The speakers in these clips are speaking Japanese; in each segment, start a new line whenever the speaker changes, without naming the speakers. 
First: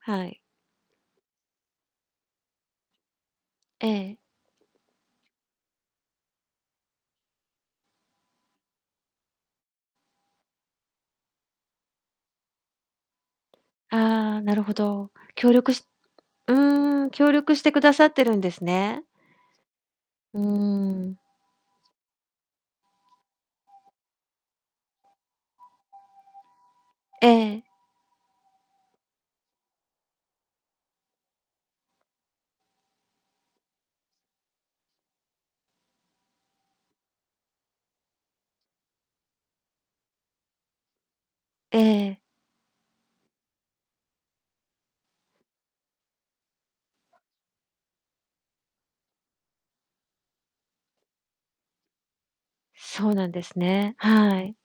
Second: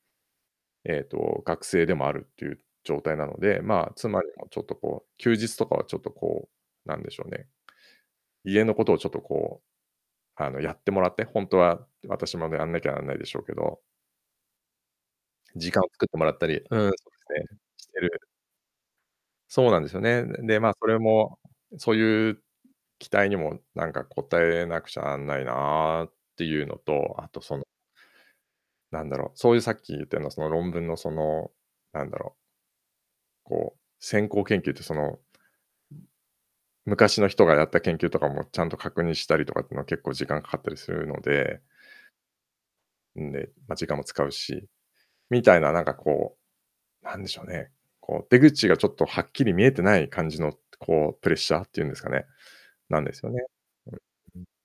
はい。
えっと、学生でもあるっていう状態なので、
え
まあ、
え。
妻にも、ちょっとこう、休日とかはちょっとこう、なんでしょうね、家のことをちょっとこう、あの、やってもらって、ほんとは私もね、あんなきゃなんないでしょうけど。
ああ、なるほど。協
時
力
間
し
を作ってもらった
う
り。うん、そす
ーん、協
ね、
力してく
し
だ
て
さっ
る
てるんですね。
そうなんですよね。
う
う
ー
ん、で、まあ、それ
ん。
も、うそういう期待にも、なんか応えなくちゃなんないなっていうのと、
え
あとそ
え。
のなんだろう、そういう、さっき言ったような、その、論文の、その、なんだろうこう、先行研究って、その、うん、昔の人がやった研究とかも、ちゃんと確認したりとかってのは、結構、時間かかったりするので
ええ。
うん、で、ま、時間も使うし、みたいな、なんかこう、なんでしょうね、こう、出口がちょっとはっきり見えてない感じの、こう、プレッシャーって言うんですかね、なん
そ
で
う
す
なん
よね。
です
あ、
ね、
う、う
は
ん。
い。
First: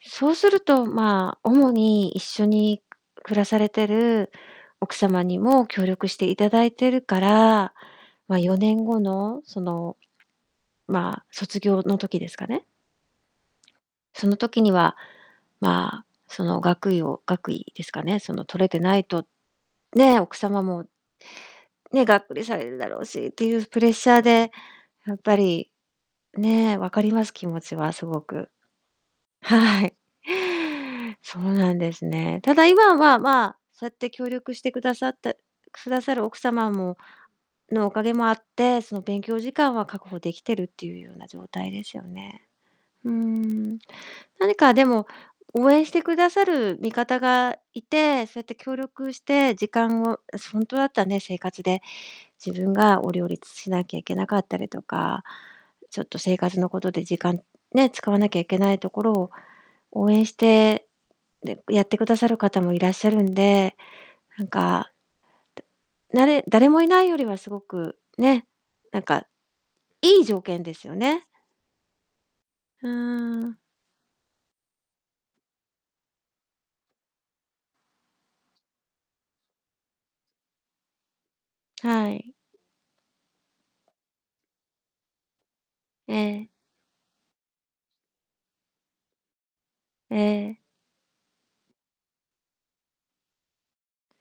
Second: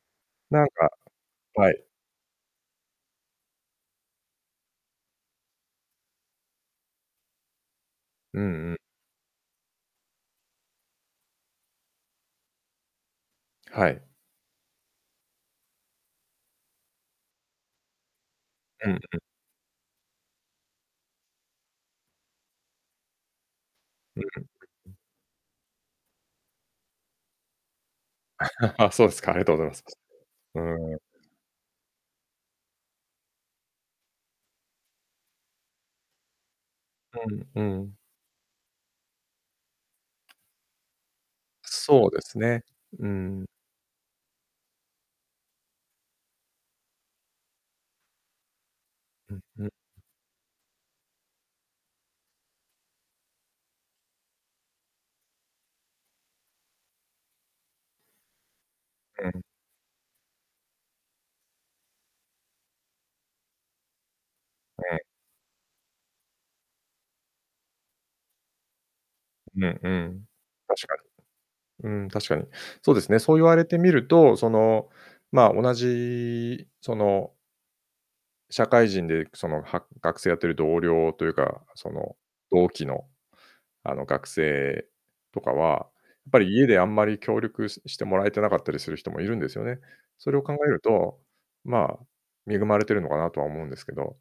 そうする
なん
と、
か
まあ、主
はい。
に、一緒に暮らされてる奥様にも協力していただいてるから、ま、
うん
よ
う
ね
ん。
んごの、その、まあ、卒業の時ですかね。
はい。
その時には、まあ、その、学位を学位ですかね、その、取れて
う
な
ん、
い
う
と、ね、奥様もね、がっくりされるだろうしっていうプレッシャ
う
ー
んうん。う
で、
うん。
やっぱり、ね、わかります、気持ちはすごく。
ああ、そうですか、ありがとうございます。
はい。
うーん。
そうなんですね。ただ、今は、まあ、そうやって協力してくださったくださる、奥様も
うん、う
の、お
ん。
かげもあって、その、勉強時間は確保できてるっていうような状態ですよ
そうです
ね。
ね、う
うー
んうん。
ん、何か、でも、応援してくださる味方がいて、そうやって協力し
うん、
て
ふ
時
ん。
間をあしほんとだったね、生活で、自分がを、両立しなきゃいけなかったりとか、ちょっと、生活のことで、時間、ね、使わなきゃいけないところ
う
を、
ん。
応援して、で、やってくださる方もいらっしゃるんで、なんか
うん。
たなれ誰もいないよりはすごく、ね、なんか、
ぬん、う
いい
ん、
条件で
確
すよ
か
ね。
に。うん、確かに。
う
そうですね、そう
ー
言わ
ん。
れてみると、その、まあ、同じ、その社会人で、くその、は学生やってる同僚というか、そ
は
の、
い。
同期の、あの、学生とかは、
え
ぱ
え。
り、家であんまり協力ししてもらえてなかったりする人もいるんですよね。
え
それを考
え。
えると、まあ、恵まれてるのかなとは思うんですけど。